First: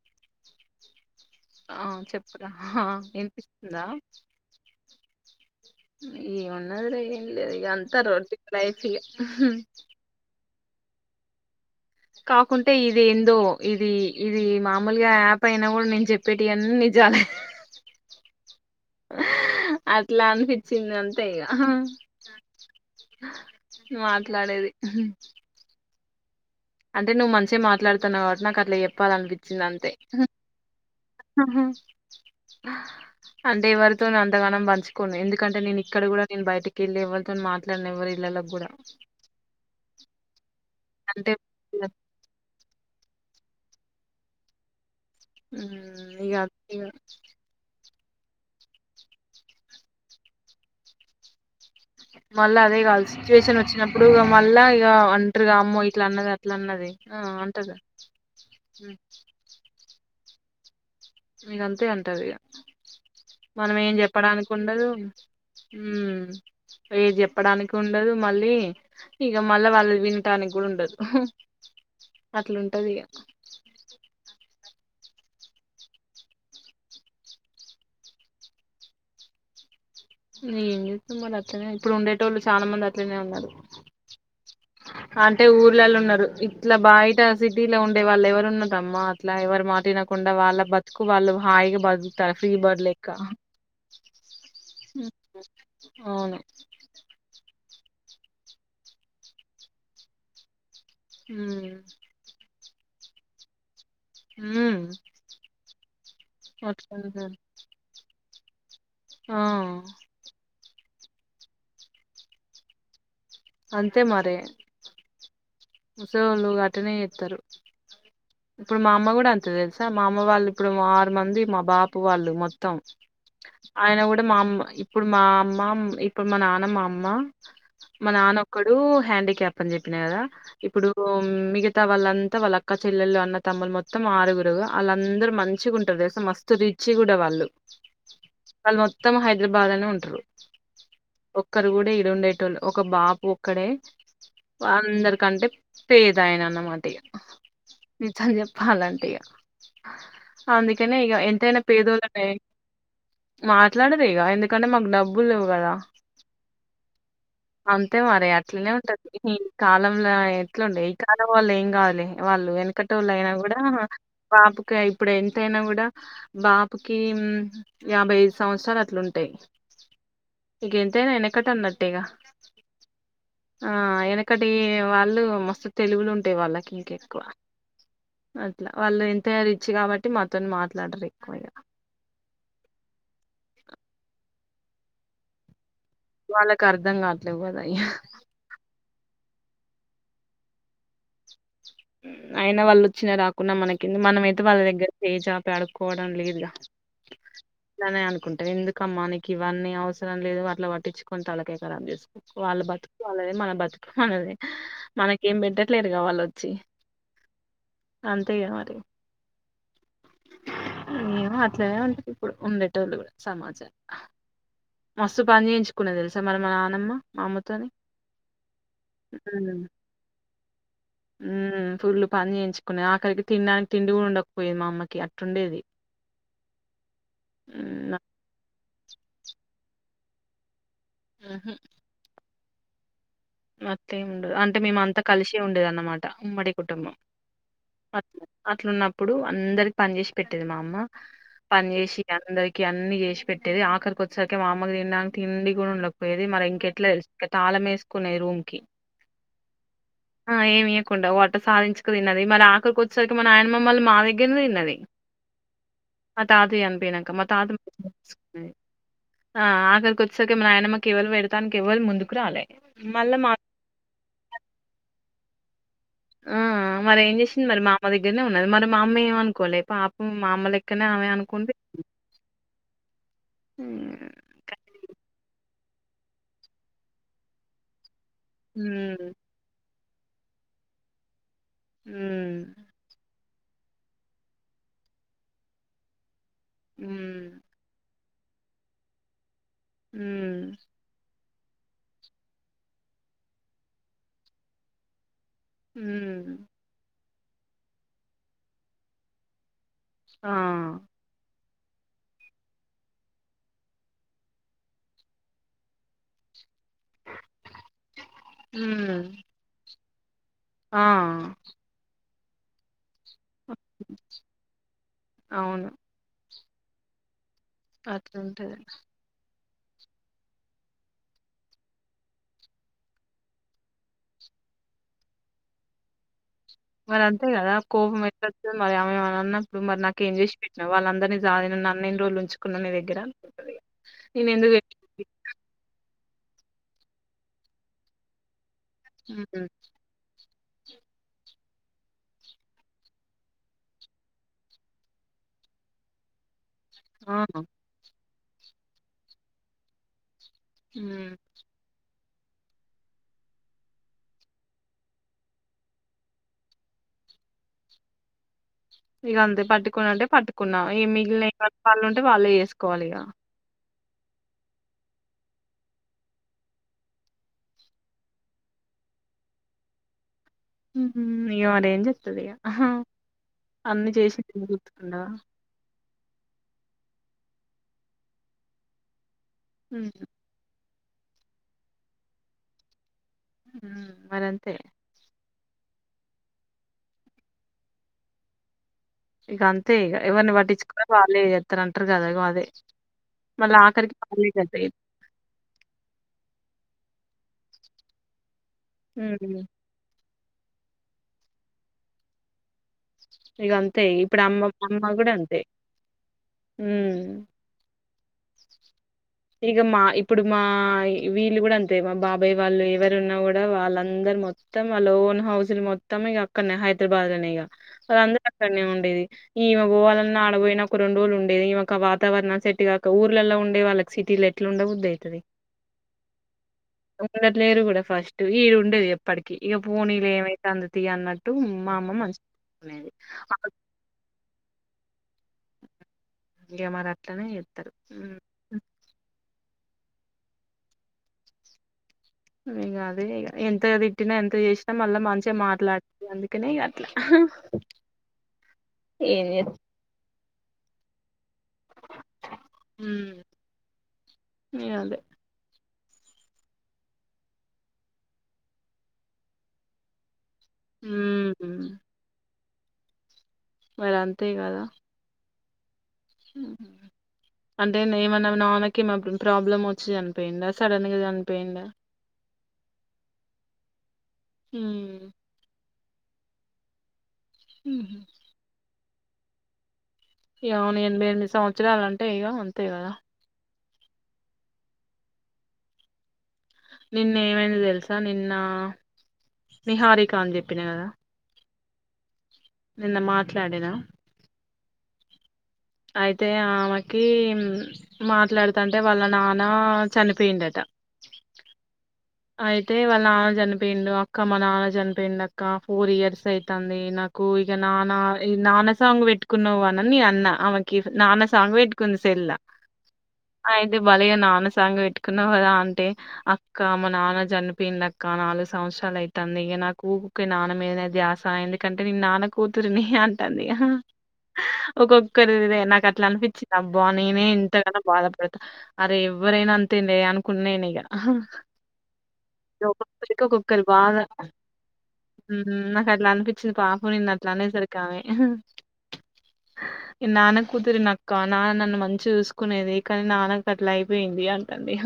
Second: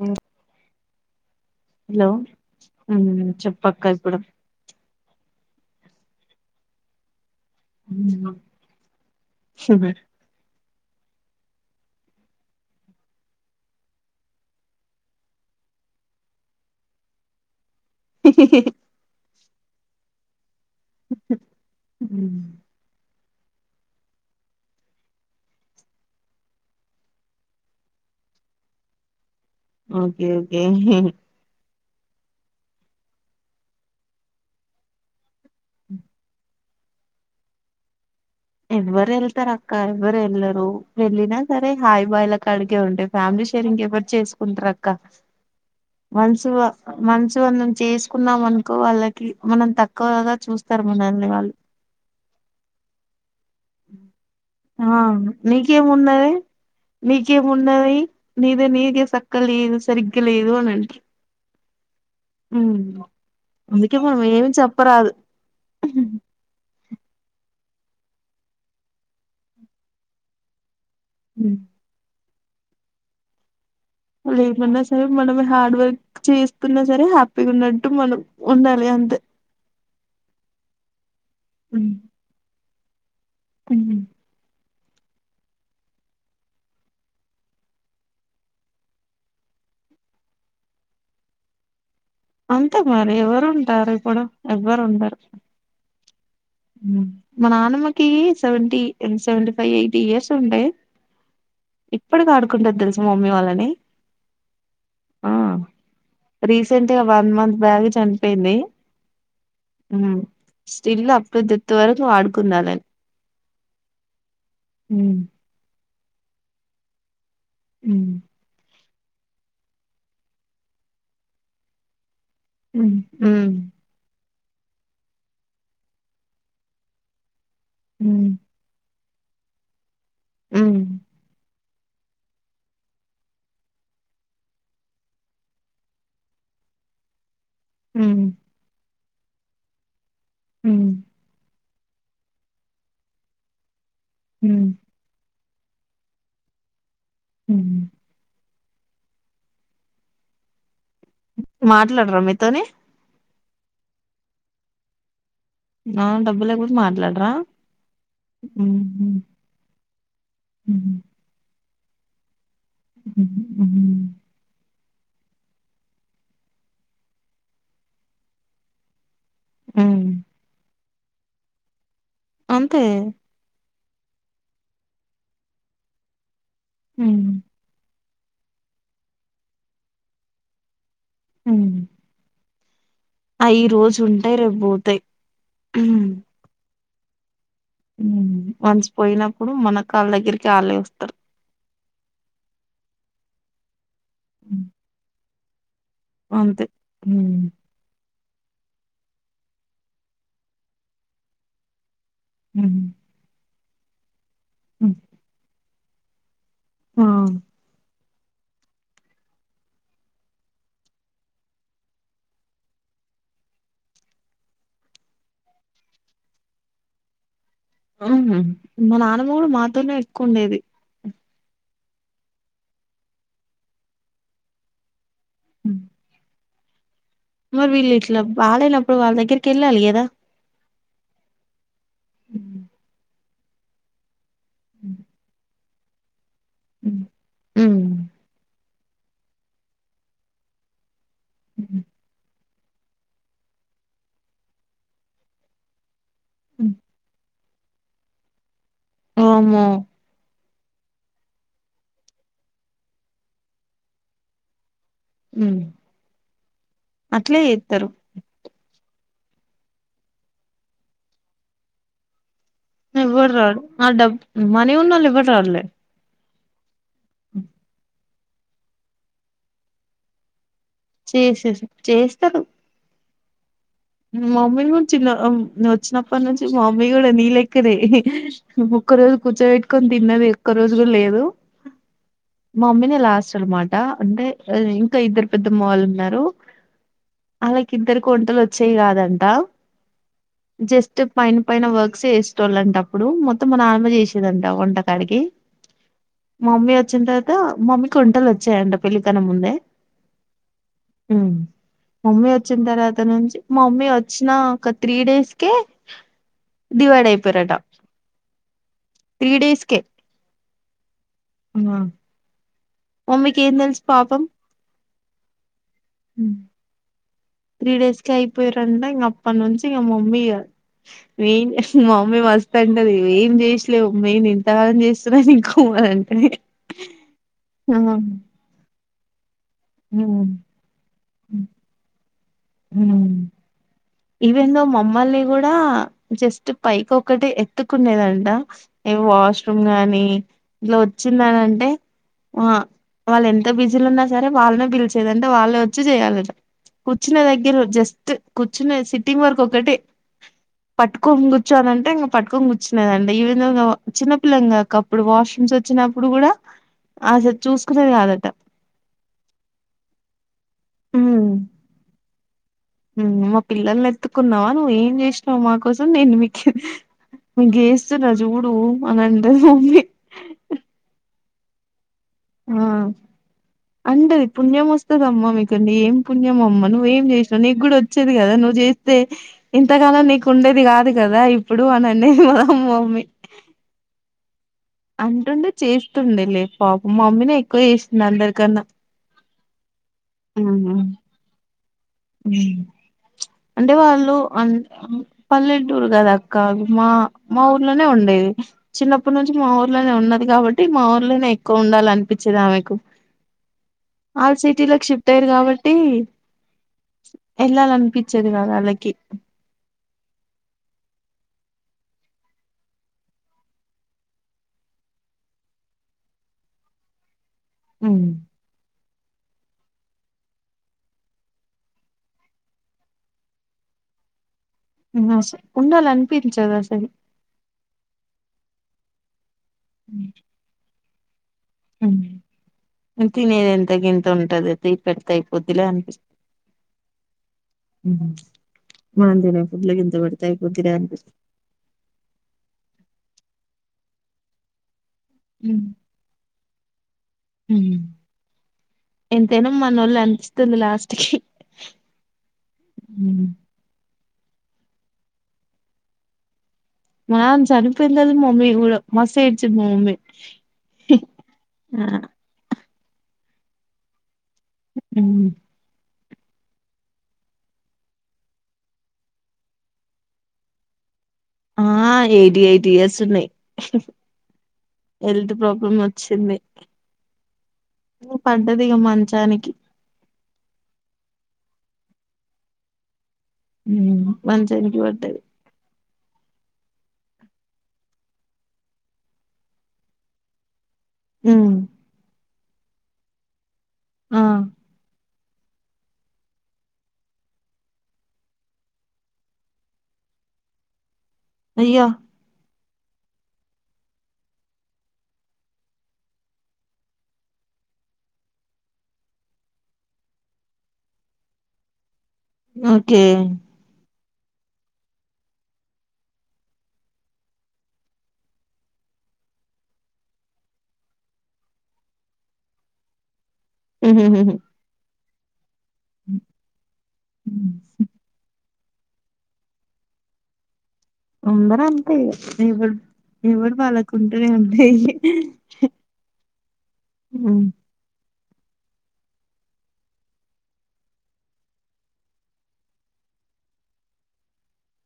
ఊ ఆ చెప్పు రా హా చెప్పక్క వినిపిస్తుందా ఇప్పుడు ఏమున్నదిలే ఇగ ఏం లేదు ఇగ అంతా రొటీన్ లైఫ్ ఇగ కాకుంటే ఇది ఏందో ఇది ఇది మామూలుగా యాప్ అయినా కూడా నేను చెప్పేటివన్నీ నిజాలే హిహిహిహ్ అట్లా అనిపిచ్చింది అంతే ఇగ మాట్లాడేది అంటే నువ్వు మంచిగ మాట్లాడుతున్నావు కాబటి నాకు అట్లా చెప్పాలి అనిపి చింది అంతే ఓకే ఓకే అంటే ఎవ్వరితోను అంతగానం పంచుకోను ఎందుకంటే నేను ఇక్కడ కూడా నేను బయటికెళ్ళి ఎవలితో మాట్లాడను ఎవ్వరి ఇవ్వరు వెళ్తారు అక్క ఇవ్వరు వెళ్ళరు అంటే వెళ్ళిన సరే హాయ్ బై లా కడికే ఉంటాయి ఫ్యామిలీ షేరింగ్ ఎవరు చేకుంటారు అక్క ఇగ వన్స్ ఇగ వనుసు వాళ్ళని చేసుకుంటే కున్నాం అనుకో వాళ్ళకి మనం తక్కువగా చూస్తారు మనల్ని వాళ్ళు మళ్ళా అదే కాల్సి సిచువేషన్ వచ్చినప్పుడు మళ్ళా ఆ ఇగా అంటారుగా అమ్మో ఇట్లా అన్నది నీకేమున్నది అట్లా అన్నది ఆ అంటది కదా నీకేమున్నది నీదే నీకే సక్కగా లేదు సరిగ్గా లేదు అని అంట మీరంతే అంటది ఇగా. మనం ఏం అందుకే ఏమి చెప్పడానికినికి ఉండదు. చెప్పరాదు హ్ ఏది చెప్పడానికి ఉండదు మళ్ళీ ఇగా, మళ్ళా వాళ్ళది వినటానికి కూడా ఉండదు. ఉ అట్లుంటది ఇగా. వాళ్ళు ఏమన్నా సరే మనమే హార్డ్ వర్క్ చేసుకున్నా సరే హ్యాపీగా ఉన్నట్టు మనం ఉండాలి అంతే. ఇగా ఎం చేత్తం మరి అట్లనే ఇప్పుడు ఉండేటోళ్ళు చాలా మంది అట్లనే ఉన్నరు. అంటే ఊర్లల్ల ఉన్నరు. ఇట్లా బయట సిటీలో ఉండే వాళ్ళు ఎవరు ఉన్నరమ్మా అట్లా ఎవరు మా మాటినకుండా వాళ్ళ బతుకు వాళ్ళు హాయిగా బతు అంతే మరి ఎవరు ఉంటారు ఇప్పుడు ఎవ్వరు ఉండరు. అవును మా నానమ్మకి seventy seventy five eighty years ఉంటాయి. హ కుంటది తెలుసా మమ్మీ వాళ్ళని హ్మ్ ఆ రీసెంట్ గా వన్ అట్లుంటది మంత్ బ్యాకే చనిపోయింది. ఆ స్టిల్ అప్ టు డెత్ వరకు ఆడుకుందాలని. అంతే మరి. హ్ ముసళోళ్ళు అట్టనే చేత్తరు. హ్ ఇప్పుడు మా అమ్మ కూడా అంతే తెలుసా. మా అమ్మ వాళ్ళు ఇప్పుడు ఆరు మంది మా బాపు వాళ్ళు. ఇప్పుడు మొత్తం ఆయన కూడా మా అమ్మ ఇప్పుడు మా అమ్మ ఇప్పుడు మా నాన్న మా అమ్మ మా నాన్నొక్కడు హ్యాండీక్యాప్ అని చెప్పినా కదా ఇప్పుడు మిగతా ంతా వాళ్ళంతా వాళ్ళ అక్క చెల్లెలు అన్న తమ్ములు మొత్తం ఆరుగురు ఆళ్ళందరు మంచిగా ఉంటరు మస్తు రిచ్చి కూడా వాళ్ళు. హ్మ్ వాళ్ళు మొత్తం హైదరాబాద్ లనే ఉంటరు. హ్ ఒక్కరు కూడా ఇడ ఉండేటోళ్ళు ఒక బాపు ఒక్కడే అందరికంటే పేదాయనా అన్నమాట ఇగా నిజంచెప్పా లంటే ఇగా అందుకనే ఇగా ఎంతైనా మాట్లాడరా పేదోలమ్మె మీతోని మాట్లాడరే ఇగా ఎందుకంటే మాకు డబ్బు ఆ డబ్బు లేకపోతే మాట్లాడరా. అంతే మరి ఉహు, అట్లనే ఉంటది. ఈ కాలంలా ఎట్లుండే ఉహు, ఈ కాలం వాళ్ళు ఏం కాదు. లే వాళ్ళు వెనకటోళ్ళు ఉహు, అయినా కూడా ఉహు. బాపుకి అయి ఇప్పుడు ఎంతైనా కూడా బాపుకి యాభైఐదు సంవత్సరాలు అట్లుంట టే ఉమ్ ఇగ ఎంతైనా ఎనకట అన్నట్టేగా. అంతే ఆ ఎనకటి వాళ్ళు మస్తు తెలువులు ఉంటయి వాళ్ళకి ఇంకెక్కువ. ఉమ్, అట్లా వాళ్ళు ఎంతయినా రిచ్చి కాబట్టి మాతోని మాట్లాడరు ఎక్కువగా. అయి ఈరోజు ఉంటయి, రేపు పోతయి. అర్ధం కావట్లేవు కదా అయ్యా. ఉమ్. వన్స్ పోయినప్పుడు మన కాళ్ళ దగ్గరికి ఆళ్ళే వస్తరు. అయినా వాళ్ళు వచ్చినా రాకున్నా మనకేంది మనమైతే వాళ్ళ ఉమ్, దగ్గర చేయి చాపి అడు కోవడం లేదుగా అంతే ఉమ్, అట్లనే అనుకుం టం ఎందుకమ్మా నీకు ఇవన్నీ అవసరం లేదు అట్లా పట్టించుకోని తలకాయ్ కరాబ్ చేసు వాళ్ళ ఉమ్, బతుకు వాళ్ళదే మన బతుకు మనదే ఉమ్. మనకేం పెట్టట్లేదుగా వాళ్ళు వచ్చి ఆ అంతేగ మరి ఏమో అట్లేనే ఉంటారు ఇప్పుడు ఉండేటొల్లు సమాజమం లో మస్తు పని చేయించుకున్నది తెలుసా మరి మా నాన్నమ్మ మా అమ్మ తొ మా నానమ్మ కూడా మాతోనే ఎక్కువ ఉండేది మ్మ్ పూల్ పని చేయించుకోని ఆఖరికి తినడానికి తిండి కూడా ఉండకపోయేది మా అమ్మకి అట్టుండేది ఉమ్. మరి వీళ్ళు ఉమ్ ఇట్లా బాగలేనప్పుడు వాళ్ళ దగ్గరికి వెళ్ళాలి కదా ఆహ ఉమ్, అట్లెం ఉండదు అంటే మేమ అంతా కలిసే ఉండేదన్నమాట ఉమ్మడి కుటుంబం ఉమ్, ఉమ్, అట్ అట్లున్నప్పుడు అందరికి పని చేసి పెట్టేది మా అమ్మ పని ఉమ్, చేసి అందరికి కీ అన్ని చేసి పెట్టేది ఆఖరికి వచ్చెసరికి మా అమ్మ తినడానికి తిండి కూడా ఉండకపోయేది మరి ఉమ్. ఇంకెట్లా చే తాళం ఏసుకునేది రూమ్ కి వామ్మో ఆ ఏమి ఇయ్యకుండా అట్ట సాధించుకు తిన్నది మరి ఆఖరికి వచ్చేసరికి మా నాయనమ్మ మళ్ళీ మా దగ్గరే తిన్నది ఉమ్. మా తాతయ్య చనిపోయినాక మా అట్లే తాత చేస్తారు [unintelligible] ఆ అఖరికి వచ్చెసరికీ మా నాయనమ్మ కీ ఎవళు పెడతానికి ఎవళు ముందుకు రాలే మళ్ళా ఎవ్వరు మా రారు ఆ డబ్ మనీ ఉన్నాళ్ళు ఎవ్వరు రారులే మ్మ్ మరెం ఏం చేసింది మరి మా అమ్మ దగ్గరనే ఉన్నది మరి మా అమ్మ ఏమ్ అనుకోలే పాపం మా అమ్మ లే అక్కనే ఆమె అనుకుంది చేసేసి చేస్తారు అవును మా మమ్మీ కూడా వచ్చిన్న నువ్వు వచ్చినప్పటి నుంచి మా మమ్మీ కూడా నీ లెక్క నే ఒక్క హ్మ్. రోజు కూర్చోబెట్టుకని తిన్నది ఒక్క రోజు కూడా లేదు హ్మ్. మమ్మీనే లాస్ట్ అన్నమాట అంటే ఇంకా ఇద్దరు పెద్దమ్మ వాళ్ళు ఉన్నారు వాళ్ళకి మ్మ్ ఇద్దరికి వంటలు వచ్చేవి కాదంట మ్మ్ జస్ట్ పైన పైన వర్క్స్ చేసేటోళ్ళు అంటా అప్పుడు మొత్తం నానమ్మ చేసేదంట వంటకాడికి హ్మ్. మమ్మీ వచ్చిన తర్వాత మమ్మీకి వంటలు వచ్చాయంట పెళ్లి కన్న ముందే ఆ మమ్మీ వచ్చిన తర్వాత నుంచి మా మమ్మీ వచ్చినా ఒక త్రీ డేస్ కే డివైడ్ అయిపొయారటా హ్మ్. త్రీ డేస్ కే ఆ మమ్మీకి ఏం తెలిసు పాపం అవును. త్రీ డేస్కే అట్లుంటది. అయిపోయిరంటా అప్పటి నుంచి మమ్మీ గా మా మమ్మీ మస్త్ అంటాది ఏమేం చేసలేవు మిము ఇంత పని చేస్తున్నా ఇంకో వంటే మరి అంతే కదా కోపం ఎట్లా యి [unintelligible] మరి ఆమెన్నా ఇప్పుడు మరి నాకు ఏం చేసి పెట్టినావ్ వాళ్ళందరినీ సాకినావ్ నన్ను ఎన్ని రోజులు ఉంచుకున్నవ్ నీ దగ్గర నేనెందుకు ఇవెన్గా పెట్టింది? మమ్మల్ని కూడా జస్ట్ పైకి ఒకటి ఎత్తుకునేదంట ఏ హ్మ్. వాష్రూమ్ గానీ ఇట్లా వచ్చిందాన అంటే ఆ వాళ్ళు ఎంత బిజీలో ఉన్నా సరే వాళ్ళనే పిలిచేదాట వాళ్ళే వచ్చి చేయాలటా ఆ! కూర్చునే దగ్గర జస్ట్ కూర్చునే సిట్టింగ్ వరుకు ఒక్కటే హ్మ్. పట్టుకోని కూర్చోమంటే ఇంగా పట్టుకొని కూర్చున్నాదంటా ఈ విధంగా చిన్నపిల్లలంగా ఒకప్పుడు వాష్రూమ్స్ వచ్చినప్పుడు కూడా అసలు చూసుకునేది కాదంట ఇక అంతే పట్టుకుని అంటే పట్టుకున్నా ఏం మిగిలినయ్ నాకు పనులు ఉంటేవాళ్ళే చేసు నువ్వు మా పిల్లల్ని ఎత్తుకున్నావా నువ్వ్ ఏం చేసినావు మా కోసం నేను మికి హ్మ్ గేస్తున్నా జుడు అని అంటది మమ్మి హ్మ్ హు అయ్యో మరిఎమ్ ఆ అంటది చేసింది ఎందుకు పుణ్యం గుర్తుకుండవా? వస్తదమ్మా మీకండి ఏం పుణ్యమమ్మ నువ్వేం చేసినావ్ నీకు కూడా వచ్చేది కదా నువ్వు చేస్తే హ్మ్. ఇంతకాలం నీకు ఉండేది కాదు కదా ఇప్పుడు అని అనేది మా మమ్మీ హ్మ్ మరంతే అంటుండే చేస్తుండే లే పాపం మమ్మీనే ఎక్కువ చేసింది అందరికన్నా ఇగ అంతే ఇగ ఎవరిని ఆహా పట్టించుకున్నారు వాళ్ళే చేత్తనంటారు కదా అగో అదే మళ్ళ అంటే ఆఖరికి వాళ్ళు వాళ్ళే అన్ గదా! పల్లెటూరు కదా అక్క మా మా ఊర్లోనే ఉండేది చిన్నప్పుడు నుంచి హ్మ్. మా ఊర్లోనే ఉన్నది కాబట్టి మా ఊర్లోనే ఎక్కువ ఉండాల అనిపిచేది ఆమెకు ఇగ అంతే. ఇప్పుడు ఆల్ అమ్మ సిటీలో కి అమ్మ షిఫ్ట్ గూడా అయ్యిరు అంతే. కాబట్టి ఎల్లాలనిపిచదు ఇగమా ఇప్పుడు మా వీళ్ళు గుడా అంతే మా బాబాయ్ వాళ్ళు ఎవరు ఉన్నా కూడా వాళ్ళందరు మొత్తం ఆ లోన్ హౌస్లు మొత్తం ఇగ అక్కడనే హైదరాబాద్ లోనే ఇగ వాళ్లు ఉమ్ అందరూ అక్కడనే ఉండేది ఈమె పోవాలన్నా ఆడబోయినా ఒక రెండు రోజులు ఉండేది ఈమెకా వాతావరణం సెట్గాక ఊర్లల్లా ఉండే వాళ్ళకి సిటీ ల ఎట్లుండ బుద్ధి హ్మ్ అయితది అస ఉండాలనిపించదు అసలు ఉండట్లేరు కూడా ఫ స్టు ఈడుండేది ఎప్పటికి ఇక పోనీలే ఏమైతంది తి అన్నట్టు మా అమ్మ హ్మ్ మంచి తినేది ఎంత గింత ఉంటది తిపెడితే అయి కొద్దిగా అనిపిస్ ఇగ మరి అట్లనే చేత్తరు హ్మ్ మనం తినేది వద్దులే గింత పెడితే అయిపోద్ది కదా అనిపిస్తది ఇగ అదే ఇగ ఎంత తిట్టినా ఎంత చేసినా మళ్ళా మంచిగా మాట్లాడుతాది అందుకనే ఇగ అట్లా హ్మ్ ఏం చే ఎంతేనా మనోళ్ళే అనిపిస్తాది లాస్ట్ కి హ్మ్ ఉమ్. అదే మ అమ్ చనిపోయిందని మమ్మీ గుడా మస్తు ఏడ్చింది మా మమ్మీ ఉమ్ ఆ మరి అంతే కదా హ్మ్ హ్మ్ అంటే ఏమన్నా మి నాన్నకి ప్రాబ్లమ్ వచ్చి చనిపోయిందా సడన్‌గా చని ఆ ఎయిటీ ఎయిటీ ఇయర్స్ ఉన్నాయ్ ఉమ్ హెల్త్ ప్రాబ్లమ్ వ చ్చింది ఉహు పడ్డదిగా మంచానికి ఇగ అవును ఏనబ్బే ఎనిమిది సంవత్సరాలు అంటే ఇగ అంతే కదా హ్మ్ మంచానికి పడ్డది నిన్న ఏమైంది తెలుసా నిన్న నిహారిక అని చెప్పినా కదా హ్మ్ నిన్న మాట్లాడినా ఆ అయితే ఆమెకి మాట్లాడుతంటే వాళ్ళ నాన్న చనిపోయిండట అయ్యో అయితే వాళ్ళ నాన్న చనిపోయిండు అక్క మా నాన్న చనిపోయిండు అక్క ఫోర్ ఇయర్స్ అయితంది నాకు ఇగ నానా ఈ నాన్న సాంగ్ పెట్టుకున్నావు అననీ అన్న ఆమెకి నాన్న సాంగ్ పెట్టుకుంది సెల్ల్‌ల ఓకే అయితే బలేగా నాన్న సాంగ్ పెట్టుకున్నావు కదా అంటే అక్క మ నాన్న చనిపోయిండు అక్క నాలుగు సంవత్సరాలు అయితంది ఇక నాకు ఊకే నాన్న మీదనే ధ్యాస ఎందుకంటే నే నాన్న కూతురిని అంటంది ఇగ ఉమ్, ఉమ్, ఒక్కొక్కరిదే నాకు అట్లా అనిపిచింది అబ్బా నేనే ఉమ్. ఇంతగాన్నా బాధపడతా అరే ఎవ్వరైనా అంతేలే అనుకున్నాను ఇక అందరు అంత మీ చక్క కుక్కర్ బాగా నాకు అట్లా అనిపించింది పాప నిన్ను అట్లా ఉమ్ అనేసరికి ఆమె [inaudible] నాన్న కూతురి నక్క నాన్న నన్ను మంచి చూసుకునేది కానీ నాన్నకు అట్లా అయిపోయింది అ ఇహ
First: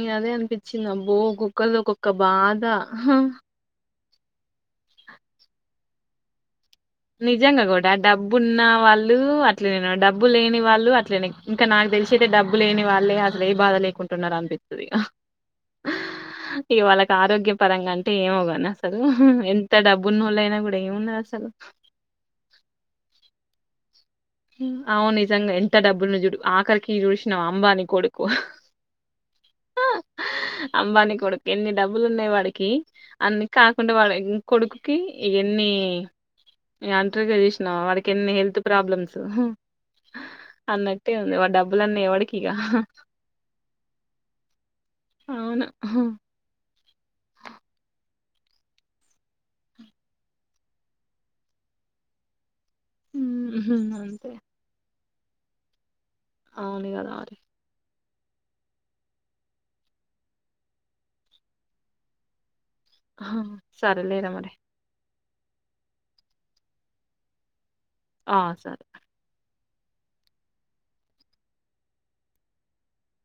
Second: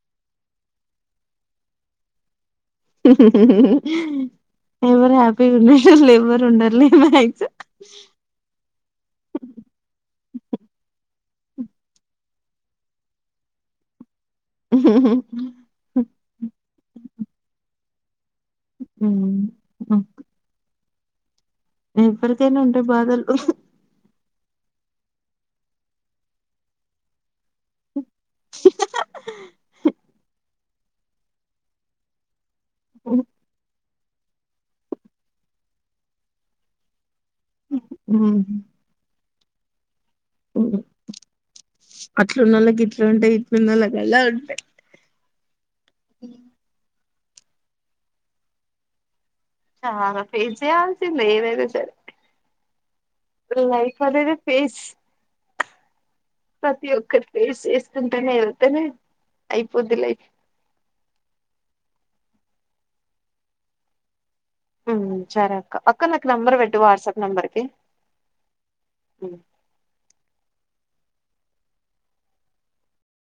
మ్ అదే అనిపిచ్చింది. అబ్బో ఒక్కొక్కల్ది ఒక్కో బా ద. ఎవ్వరు హ్యాపీగా ఉండనోళ్ళు ఎవ్వరు ఉండరు. నిజంగా కూడ. డబ్బు ఉన్న వాళ్ళు అట్లనెను, డబ్బు లేని వాళ్ళు అట్లేనే. ఇంకా నాకు తెలిసి అయితె డబ్బు లేని వాళ్లే అసల్ ఏ బాధ లేకున్ తున్నారు అనిపిత్తదిగ. ఇగ వాళ్ళకి ఆరోగ్య పరంగా అంటే ఏమోగా నీ అసలు, ఉమ్ ఎంత డబ్బునోళ్ళయినా కూడ ఏమున్నది అసలు? ఎవరికైనా ఉంటాయి బాదలు. అవును నిజంగా ఎంత డబ్బులున్న చుడు ఆఖరికి చూసినావ, అంబాని కొడుకు. హా అంబానీ కొడుకి ఎన్ని డబ్బులున్నాయి వాడికి, అన్ని కా కుంటే వాడ ఇం కొడుకుకి ఎన్ని, ఇంగన్ డాక్టర్ గా చూసినావ, వాడికి ఎన్ని హెల్త్ ప్రాబ్లమ్స్ మ్ అన్నట్టే ఉంది. వాడి డబ్బులన్నీ ఎవడికిగ. అట్లున్నోళ్ళకి ఇట్లా ఉంటే, ఇట్లున్నోళ్ళకి అలా ఉంటాయి. అవును. చాల ఫేస్ చెయ్యాల్సిందే ఏదైనా సరె. ఇప్పుడు హ్మ్. లైఫ్ అంతే. అనేదే ఫేస్ ప్రతి అవును గదా ఒక్కరి మరి. ఫేస్ చేస్ కుంటనే, ఎళ్తనే అయిపోద్ది లైఫ్. హ సరే లేరా మరి. మ్ సరే అక్క. అక్క నాకు నంబర్ పెట్టు వాట్సాప్ నెంబర్కి. ఆ సరె.